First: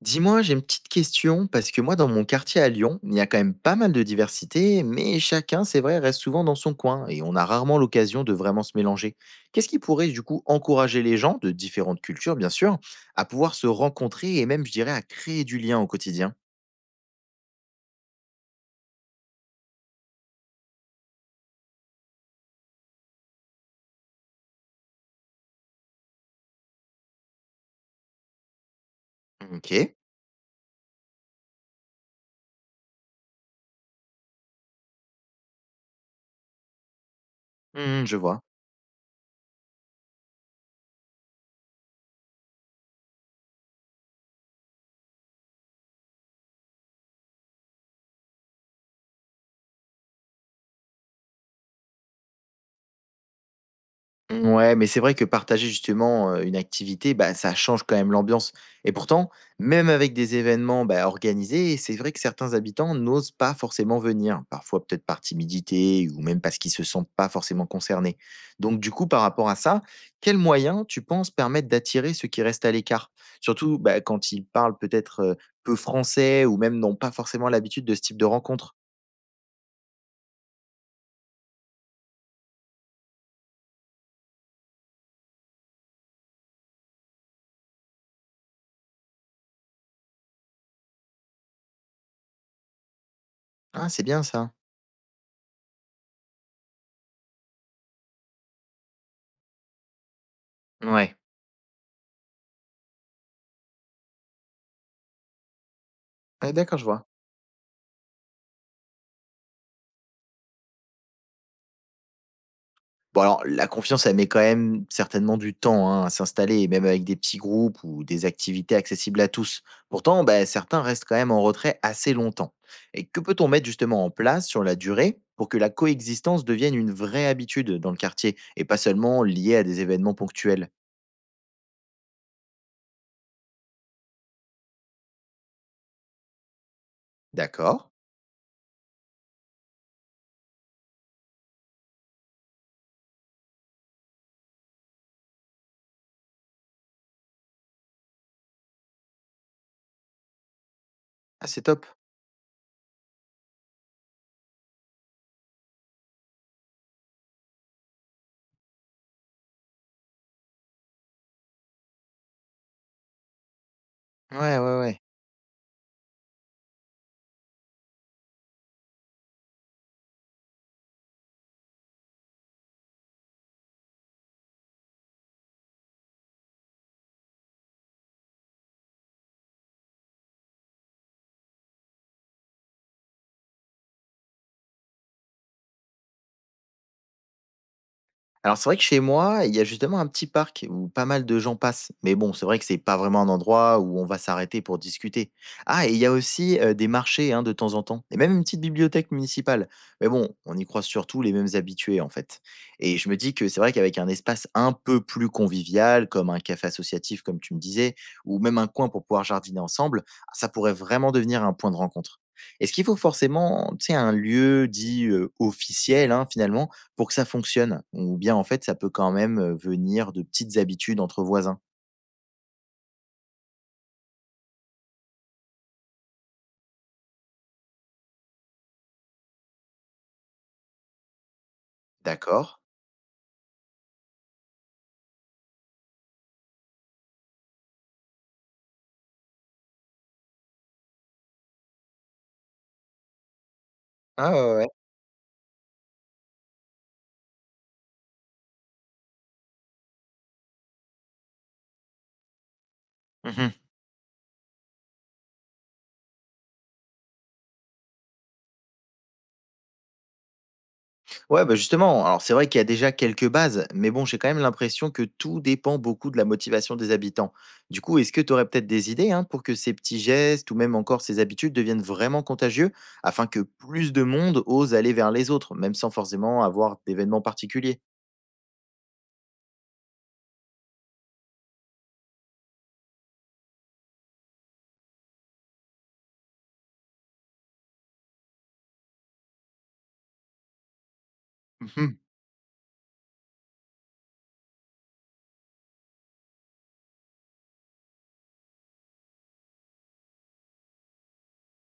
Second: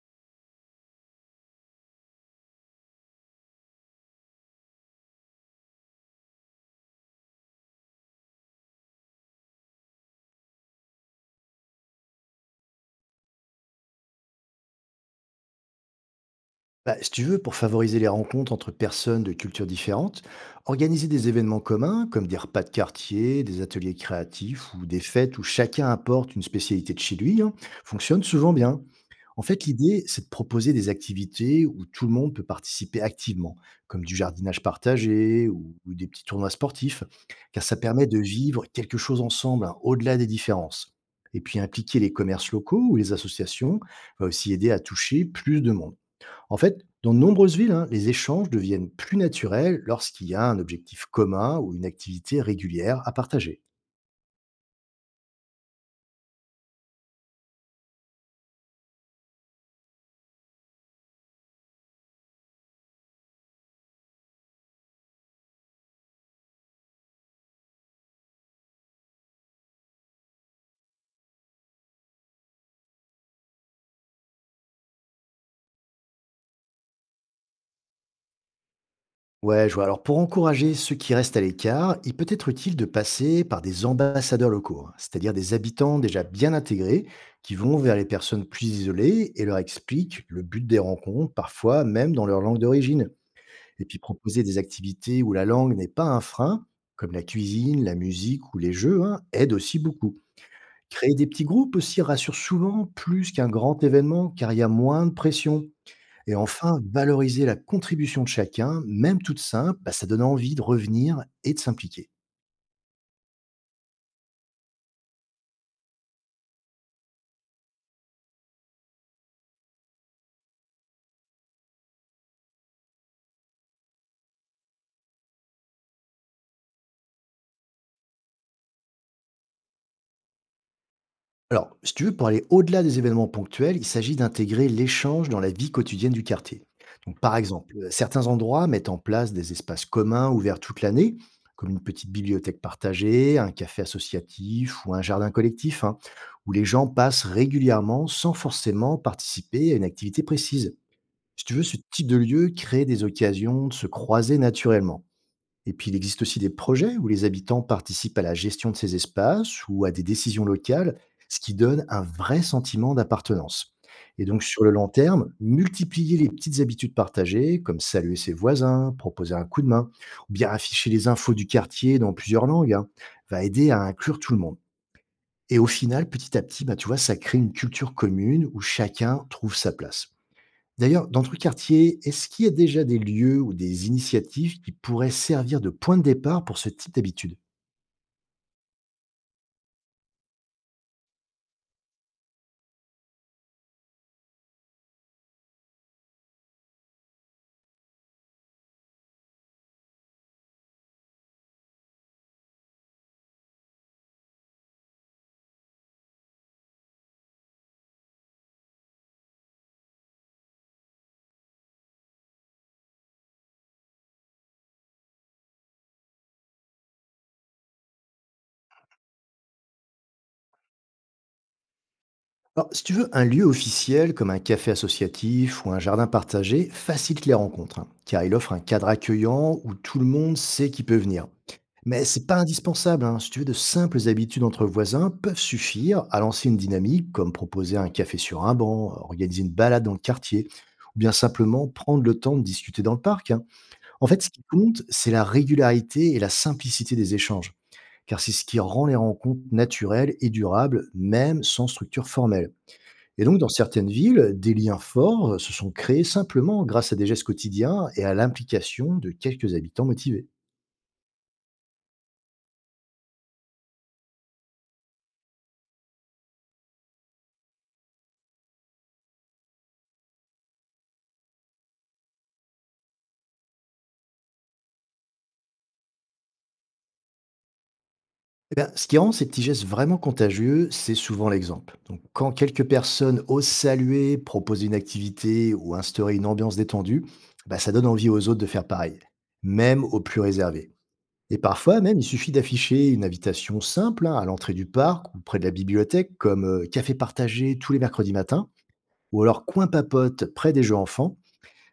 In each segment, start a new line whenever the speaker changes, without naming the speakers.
Dis-moi, j'ai une petite question, parce que moi, dans mon quartier à Lyon, il y a quand même pas mal de diversité, mais chacun, c'est vrai, reste souvent dans son coin, et on a rarement l'occasion de vraiment se mélanger. Qu'est-ce qui pourrait, du coup, encourager les gens, de différentes cultures, bien sûr, à pouvoir se rencontrer et même, je dirais, à créer du lien au quotidien.
Bah, si tu veux, pour favoriser les rencontres entre personnes de cultures différentes, organiser des événements communs, comme des repas de quartier, des ateliers créatifs ou des fêtes où chacun apporte une spécialité de chez lui, hein, fonctionne souvent bien. En fait,
Ok.
l'idée, c'est de proposer des activités où tout le monde peut participer activement, comme du jardinage partagé ou des petits tournois sportifs, car ça
Hmm,
permet
je
de
vois.
vivre quelque chose ensemble, hein, au-delà des différences. Et puis impliquer les commerces locaux ou les associations va aussi aider à toucher plus de monde. En fait, dans de nombreuses villes, hein, les échanges deviennent plus naturels lorsqu'il y a un objectif commun ou une activité régulière à partager.
Ouais, mais c'est vrai que partager justement, une activité, bah, ça change quand même l'ambiance. Et pourtant, même avec des événements, bah, organisés, c'est vrai que certains habitants n'osent pas forcément venir. Parfois peut-être par timidité ou même parce qu'ils se sentent pas forcément concernés. Donc du coup, par rapport à ça, quels moyens tu penses permettent d'attirer ceux qui restent à l'écart? Surtout, bah, quand ils parlent peut-être, peu français ou même n'ont pas forcément l'habitude de ce type de rencontre?
Ouais, je vois. Alors, pour encourager ceux qui restent à l'écart, il peut être utile de passer par des ambassadeurs locaux, hein, c'est-à-dire des habitants déjà bien intégrés qui vont vers les personnes plus isolées et leur expliquent le but des rencontres, parfois même dans leur langue d'origine. Et
Ah,
puis,
c'est bien
proposer
ça.
des activités où la langue n'est pas un frein, comme la cuisine, la musique ou les jeux, hein, aide aussi beaucoup. Créer
Ouais.
des petits groupes aussi rassure souvent plus qu'un grand événement, car il y a moins de pression. Et
Ouais, d'accord,
enfin,
je vois.
valoriser la contribution de chacun, même toute simple, bah, ça donne envie de revenir et de s'impliquer.
Bon alors, la confiance, elle met quand même certainement du temps hein, à s'installer, et même avec des petits groupes ou des activités accessibles à tous. Pourtant, bah, certains restent quand même en retrait assez longtemps. Et que peut-on mettre justement en place sur la durée pour que la coexistence devienne une vraie habitude dans le quartier et pas seulement liée à des événements ponctuels?
Alors, si tu veux, pour aller au-delà des événements ponctuels, il s'agit d'intégrer l'échange dans la vie quotidienne du quartier. Donc, par exemple,
D'accord.
certains endroits mettent en place des espaces communs ouverts toute l'année, comme une petite bibliothèque partagée, un café associatif ou un jardin collectif, hein, où les gens passent régulièrement sans forcément participer à une activité précise. Si
Ah,
tu
c'est
veux, ce
top.
type de lieu crée des occasions de se croiser naturellement. Et puis, il existe aussi des projets où les habitants participent à la gestion de ces espaces ou à des décisions locales, ce qui donne un vrai sentiment d'appartenance. Et donc,
Ouais,
sur le
ouais,
long
ouais.
terme, multiplier les petites habitudes partagées, comme saluer ses voisins, proposer un coup de main, ou bien afficher les infos du quartier dans plusieurs langues, hein, va aider à inclure tout le monde. Et au final, petit à petit, bah, tu vois, ça crée une culture commune où chacun trouve sa place. D'ailleurs, dans ton quartier, est-ce qu'il y a déjà des lieux ou des initiatives qui pourraient servir de point de départ pour ce type d'habitude?
Alors c'est vrai que chez moi, il y a justement un petit parc où pas mal de gens passent. Mais bon, c'est vrai que c'est pas vraiment un endroit où on va s'arrêter pour discuter. Ah, et il y a aussi des marchés hein, de temps en temps, et même une petite bibliothèque municipale. Mais bon, on y croise surtout les mêmes habitués en fait. Et je me dis que c'est vrai qu'avec un espace un peu plus convivial, comme un café associatif comme tu me disais, ou même un coin pour pouvoir jardiner ensemble, ça pourrait vraiment devenir un point de rencontre. Est-ce qu'il faut forcément, tu sais, un lieu dit officiel hein, finalement pour que ça fonctionne ou bien en fait ça peut quand même, venir de petites habitudes entre voisins.
Alors, si tu veux, un lieu officiel comme un café associatif ou un jardin partagé facilite les rencontres, hein, car il offre un cadre accueillant où tout le monde sait qui peut venir. Mais c'est pas
D'accord.
indispensable, hein. Si tu veux, de simples habitudes entre voisins peuvent suffire à lancer une dynamique, comme proposer un café sur un banc, organiser une balade dans le quartier, ou bien simplement prendre le temps de discuter dans le parc. Hein. En fait, ce
Ah ouais,
qui
ouais, ouais.
compte, c'est la régularité et la simplicité des échanges, car c'est ce qui rend les rencontres naturelles et durables, même sans structure formelle. Et donc, dans
Mmh.
certaines villes, des liens forts se sont créés simplement grâce à des gestes quotidiens et à l'implication de quelques habitants motivés.
Ouais, bah, justement, alors c'est vrai qu'il y a déjà quelques bases, mais bon, j'ai quand même l'impression que tout dépend beaucoup de la motivation des habitants. Du coup, est-ce que tu aurais peut-être des idées, hein, pour que ces petits gestes ou même encore ces habitudes deviennent vraiment contagieux afin que plus de monde ose aller vers les autres, même sans forcément avoir d'événements particuliers?
Eh bien, ce qui rend ces petits gestes vraiment contagieux, c'est souvent l'exemple. Donc, quand quelques personnes osent saluer, proposer une activité ou instaurer une ambiance détendue, bah, ça donne envie aux autres de faire pareil, même aux plus réservés. Et parfois
Mmh.
même, il suffit d'afficher une invitation simple hein, à l'entrée du parc ou près de la bibliothèque, comme café partagé tous les mercredis matins, ou alors coin papote près des jeux enfants.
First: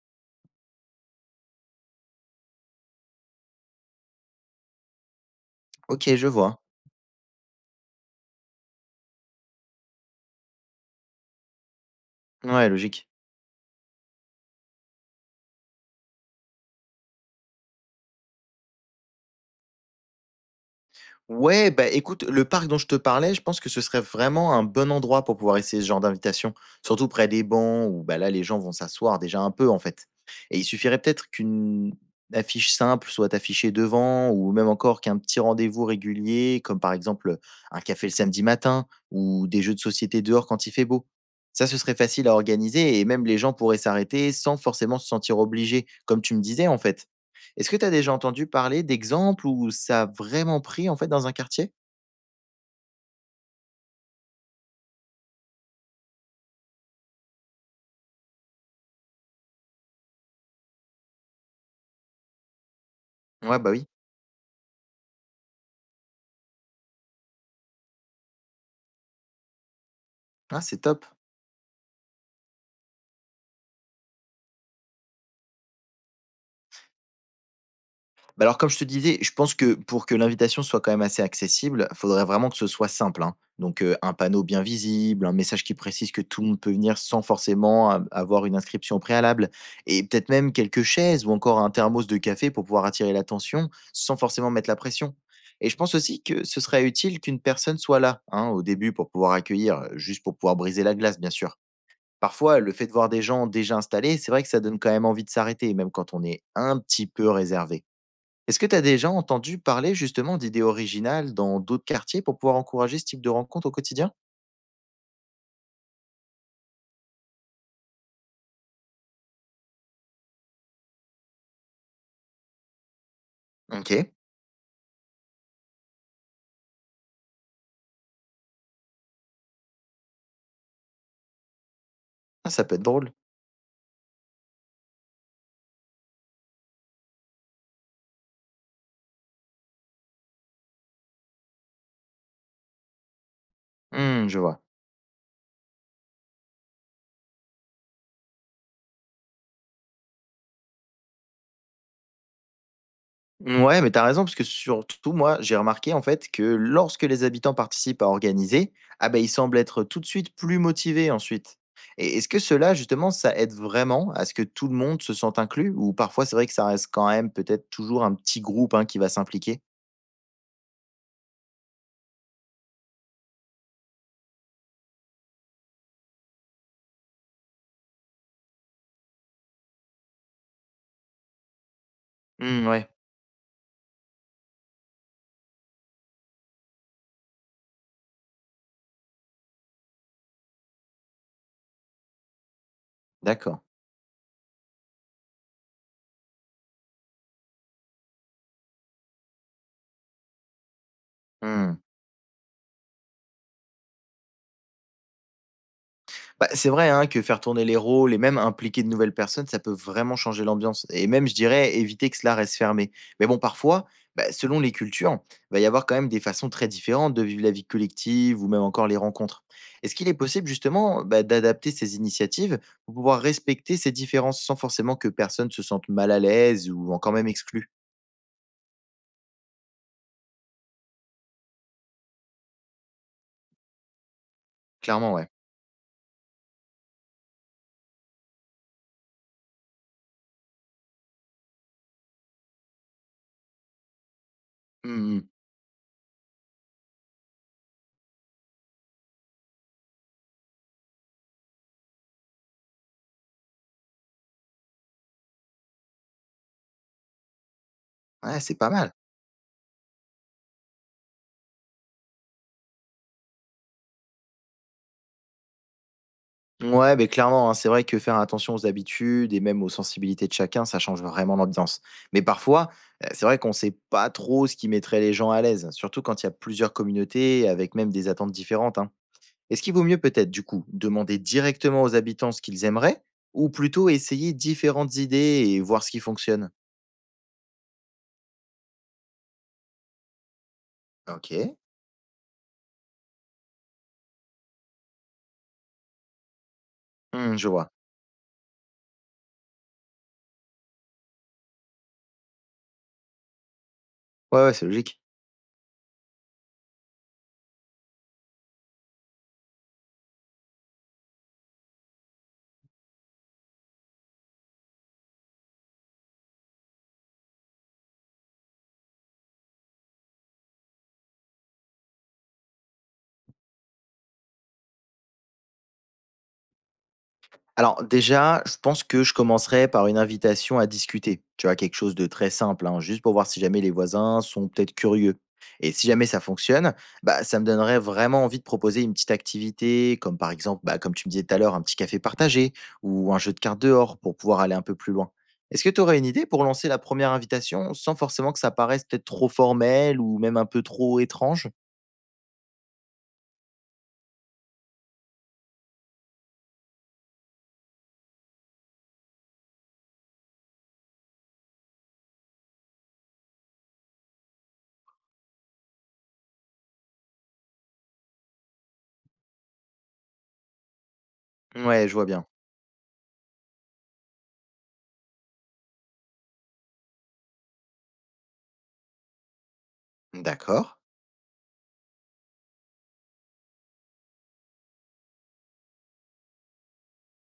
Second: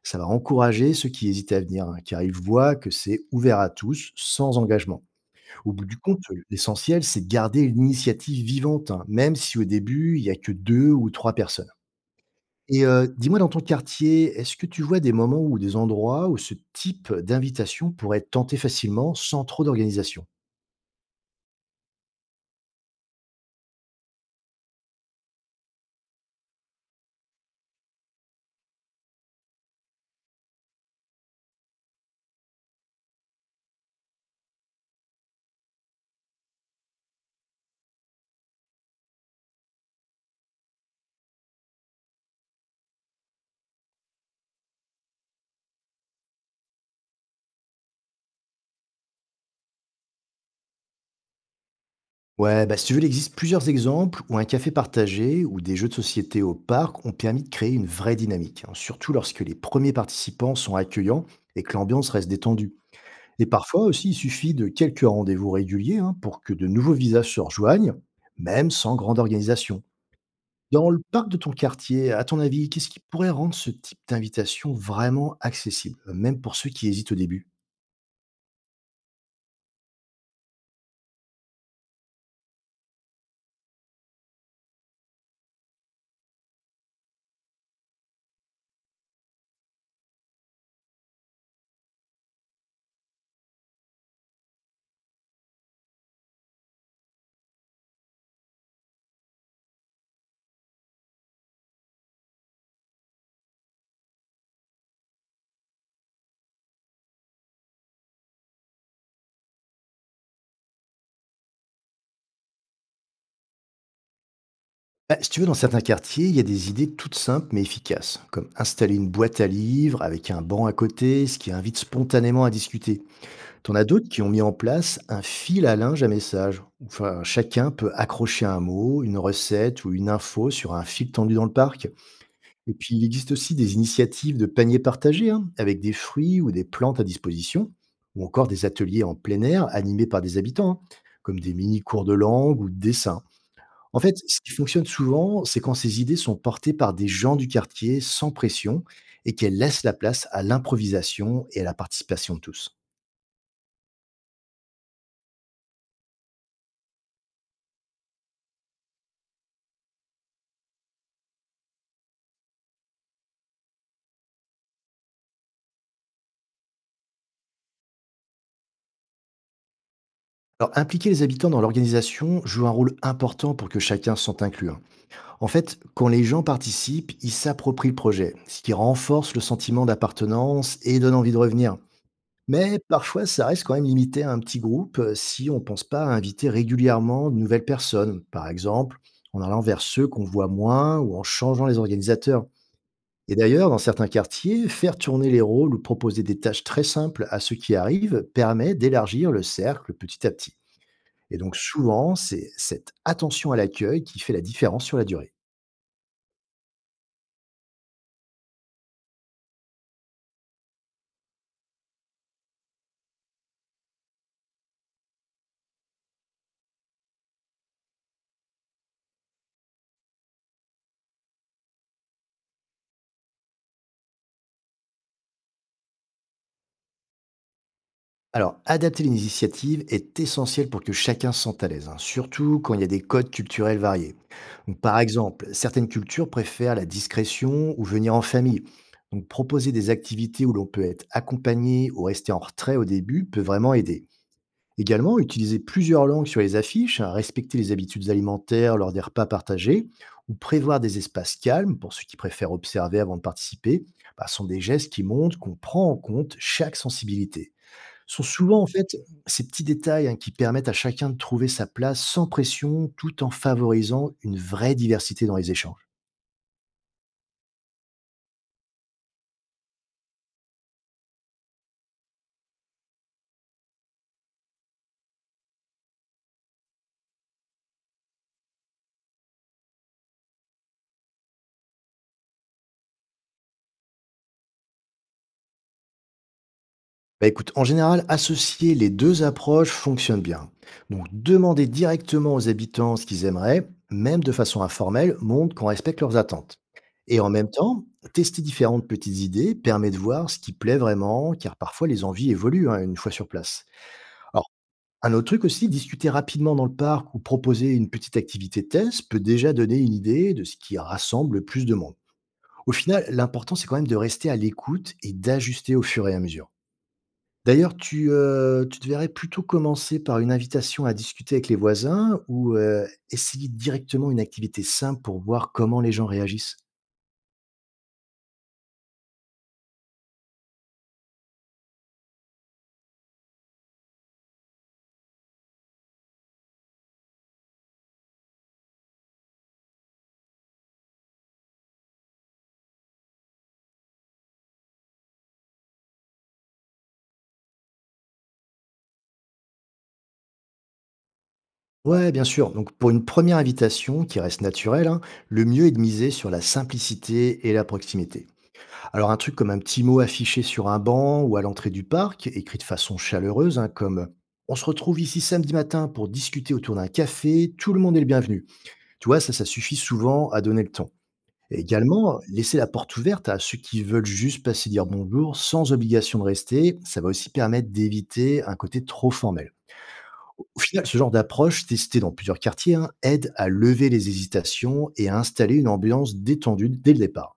Ça va encourager ceux qui hésitent à venir, hein, car ils voient que c'est ouvert à tous, sans engagement. Au bout du
OK,
compte,
je vois.
l'essentiel, c'est de garder l'initiative vivante, hein, même si au début, il n'y a que deux ou trois personnes.
Ouais,
Et
logique.
dis-moi, dans ton quartier, est-ce que tu vois des moments ou des endroits où ce type d'invitation pourrait être tenté facilement sans trop d'organisation?
Ouais, bah, écoute, le parc dont je te parlais, je pense que ce serait vraiment un bon endroit pour pouvoir essayer ce genre d'invitation, surtout près des bancs où bah, là les gens vont s'asseoir déjà un peu en fait. Et il suffirait peut-être qu'une affiche simple soit affichée devant ou même encore qu'un petit rendez-vous régulier comme par exemple un café le samedi matin ou des jeux de société dehors quand il fait beau. Ça, ce serait facile à organiser et même les gens pourraient s'arrêter sans forcément se sentir obligés, comme tu me disais en fait. Est-ce que tu as déjà entendu parler d'exemples où ça a vraiment pris, en fait, dans un quartier?
Ouais, bah, si tu veux, il existe plusieurs exemples où un café partagé ou des jeux de société au parc ont permis de créer une vraie dynamique, hein, surtout lorsque les premiers participants sont accueillants et que l'ambiance reste détendue. Et
Ouais, bah,
parfois
oui.
aussi, il suffit de quelques rendez-vous réguliers hein, pour que de nouveaux visages se rejoignent, même sans grande organisation.
Ah, c'est
Dans le
top.
parc de ton quartier, à ton avis, qu'est-ce qui pourrait rendre ce type d'invitation vraiment accessible, même pour ceux qui hésitent au début?
Bah, alors, comme je te disais, je pense que pour que l'invitation soit quand même assez accessible, faudrait vraiment que ce soit simple, hein. Donc, un panneau bien visible, un message qui précise que tout le monde peut venir sans forcément a avoir une inscription préalable et peut-être même quelques chaises ou encore un thermos de café pour pouvoir attirer l'attention sans forcément mettre la pression et je pense aussi que ce serait utile qu'une personne soit là, hein, au début pour pouvoir accueillir, juste pour pouvoir briser la glace, bien sûr. Parfois, le fait de voir des gens déjà installés, c'est vrai que ça donne quand même envie de s'arrêter, même quand on est un petit peu réservé. Est-ce que tu as déjà entendu parler justement d'idées originales dans d'autres quartiers pour pouvoir encourager ce type de rencontre au quotidien?
Bah, si tu veux, dans certains quartiers, il y a des idées toutes simples mais efficaces, comme installer une boîte à livres avec un banc à côté, ce qui invite spontanément à discuter. T'en as
Ok.
d'autres qui ont mis en place un fil à linge à message. Enfin, chacun peut accrocher un mot, une recette ou une info sur un fil tendu dans le parc.
Ah, ça
Et
peut être
puis, il
drôle.
existe aussi des initiatives de paniers partagés, hein, avec des fruits ou des plantes à disposition, ou encore des ateliers en plein air animés par des habitants, hein, comme des mini-cours de langue ou de dessin. En fait,
Hmm, je
ce qui
vois.
fonctionne souvent, c'est quand ces idées sont portées par des gens du quartier sans pression et qu'elles laissent la place à l'improvisation et à la participation de tous.
Ouais, mais t'as raison, parce que surtout, moi, j'ai remarqué en fait que lorsque les habitants participent à organiser, ah ben, ils semblent être tout de suite plus motivés ensuite. Et est-ce que cela, justement, ça aide vraiment à ce que tout le monde se sente inclus? Ou parfois, c'est vrai que ça reste quand même peut-être toujours un petit groupe hein, qui va s'impliquer?
Alors, impliquer les habitants dans l'organisation joue un rôle important pour que chacun se sente inclus. Hein. En fait, quand les gens participent, ils s'approprient le projet, ce qui renforce le sentiment d'appartenance et donne envie de revenir.
Hmm,
Mais
ouais,
parfois, ça reste quand même limité à un petit groupe si on ne pense pas à inviter régulièrement de nouvelles personnes, par exemple en allant vers ceux qu'on voit moins ou en changeant les organisateurs. Et
d'accord.
d'ailleurs, dans certains quartiers, faire tourner les rôles ou proposer des tâches très simples à ceux qui arrivent permet d'élargir le cercle petit à petit. Et donc
Hmm.
souvent, c'est cette attention à l'accueil qui fait la différence sur la durée.
Bah, c'est vrai, hein, que faire tourner les rôles et même impliquer de nouvelles personnes, ça peut vraiment changer l'ambiance et même, je dirais, éviter que cela reste fermé. Mais bon, parfois, bah, selon les cultures, il va y avoir quand même des façons très différentes de vivre la vie collective ou même encore les rencontres. Est-ce qu'il est possible justement bah, d'adapter ces initiatives pour pouvoir respecter ces différences sans forcément que personne se sente mal à l'aise ou encore même exclu?
Alors, adapter l'initiative est essentiel pour que chacun se sente à l'aise, hein, surtout quand il y a des codes culturels variés. Donc, par
Clairement, ouais.
exemple, certaines cultures préfèrent la discrétion ou venir en famille. Donc, proposer des activités où l'on peut être accompagné ou rester en retrait au début peut vraiment aider.
Hmm,
Également,
hmm.
utiliser plusieurs langues sur les affiches, hein, respecter les habitudes alimentaires lors des repas partagés, ou prévoir des espaces calmes pour ceux qui préfèrent observer avant de participer, bah, sont des gestes qui montrent qu'on prend en compte chaque sensibilité. Sont
Ouais, c'est
souvent en
pas mal.
fait ces petits détails, hein, qui permettent à chacun de trouver sa place sans pression, tout en favorisant une vraie diversité dans les échanges.
Ouais, beh, clairement, hein, c'est vrai que faire attention aux habitudes et même aux sensibilités de chacun, ça change vraiment l'ambiance. Mais parfois, c'est vrai qu'on ne sait pas trop ce qui mettrait les gens à l'aise, surtout quand il y a plusieurs communautés avec même des attentes différentes. Hein. Est-ce qu'il vaut mieux peut-être, du coup, demander directement aux habitants ce qu'ils aimeraient ou plutôt essayer différentes idées et voir ce qui fonctionne?
Bah, écoute, en général, associer les 2 approches fonctionne bien. Donc
Ok.
demander directement aux habitants ce qu'ils aimeraient, même de façon informelle, montre qu'on respecte leurs attentes. Et en
Hmm, je
même
vois.
temps, tester différentes petites idées permet de voir ce qui plaît vraiment, car parfois les envies évoluent, hein, une fois sur place.
Ouais,
Alors
ouais, c'est logique.
un autre truc aussi, discuter rapidement dans le parc ou proposer une petite activité test peut déjà donner une idée de ce qui rassemble le plus de monde. Au final, l'important, c'est quand même de rester à l'écoute et d'ajuster au fur et à mesure. D'ailleurs, tu devrais plutôt commencer par une invitation à discuter avec les voisins ou essayer directement une activité simple pour voir comment les gens réagissent.
Alors déjà, je pense que je commencerai par une invitation à discuter. Tu vois, quelque chose de très simple, hein, juste pour voir si jamais les voisins sont peut-être curieux. Et si jamais ça fonctionne, bah, ça me donnerait vraiment envie de proposer une petite activité, comme par exemple, bah, comme tu me disais tout à l'heure, un petit café partagé ou un jeu de cartes dehors pour pouvoir aller un peu plus loin. Est-ce que tu aurais une idée pour lancer la première invitation sans forcément que ça paraisse peut-être trop formel ou même un peu trop étrange?
Ouais, bien sûr. Donc, pour une première invitation qui reste naturelle, hein, le mieux est de miser sur la simplicité et la proximité. Alors un truc comme un petit mot affiché sur un banc ou à l'entrée du parc, écrit de façon chaleureuse, hein, comme on se retrouve ici samedi matin pour discuter autour d'un café, tout le monde est le bienvenu. Tu vois, ça suffit souvent à donner le ton. Et
Ouais, je vois
également,
bien.
laisser la porte ouverte à ceux qui veulent juste passer dire bonjour sans obligation de rester, ça va aussi permettre d'éviter un côté trop formel. Au
D'accord.
final, ce genre d'approche, testée dans plusieurs quartiers, hein, aide à lever les hésitations et à installer une ambiance détendue dès le départ.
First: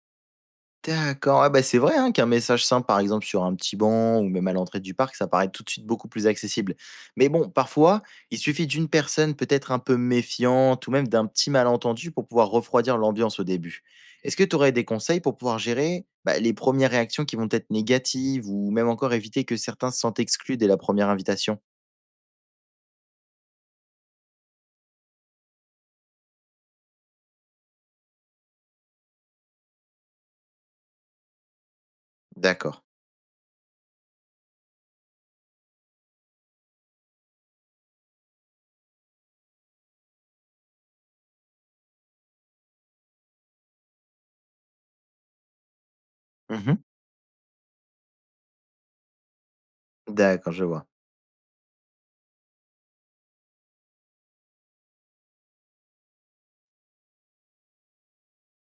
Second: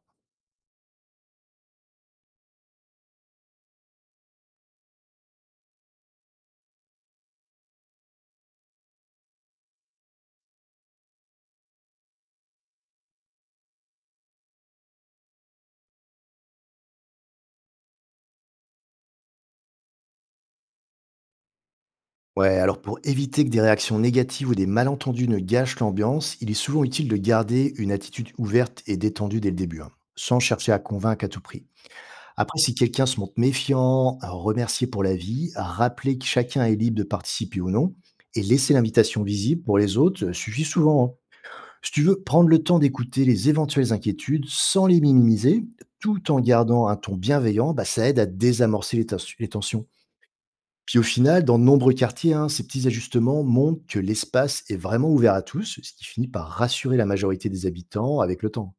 D'accord, ah bah, c'est vrai, hein, qu'un message simple, par exemple, sur un petit banc ou même à l'entrée du parc, ça paraît tout de suite beaucoup plus accessible. Mais bon, parfois, il suffit d'une personne peut-être un peu méfiante ou même d'un petit malentendu pour pouvoir refroidir l'ambiance au début. Est-ce que tu aurais des conseils pour pouvoir gérer bah, les premières réactions qui vont être négatives ou même encore éviter que certains se sentent exclus dès la première invitation?
Ouais, alors pour éviter que des réactions négatives ou des malentendus ne gâchent l'ambiance, il est souvent utile de garder une attitude ouverte et détendue dès le début, hein, sans chercher à convaincre à tout prix. Après, si
D'accord.
quelqu'un se montre méfiant, remercier pour la vie, à rappeler que chacun est libre de participer ou non, et laisser l'invitation visible pour les autres suffit souvent. Hein. Si tu veux, prendre le temps d'écouter les éventuelles inquiétudes sans les minimiser, tout en
Mhm.
gardant un ton bienveillant, bah, ça aide à désamorcer les les tensions.
D'accord, je vois.
Puis au final, dans de nombreux quartiers, hein, ces petits ajustements montrent que l'espace est vraiment ouvert à tous, ce qui finit par rassurer la majorité des habitants avec le temps.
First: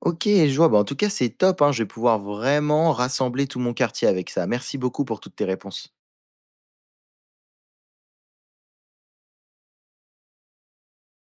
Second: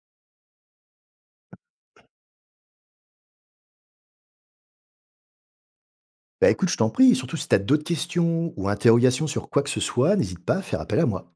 Ok, je vois. Bah, en tout cas, c'est top. Hein, je vais pouvoir vraiment rassembler tout mon quartier avec ça. Merci beaucoup pour toutes tes réponses.
Bah écoute, je t'en prie, surtout si tu as d'autres questions ou interrogations sur quoi que ce soit, n'hésite pas à faire appel à moi.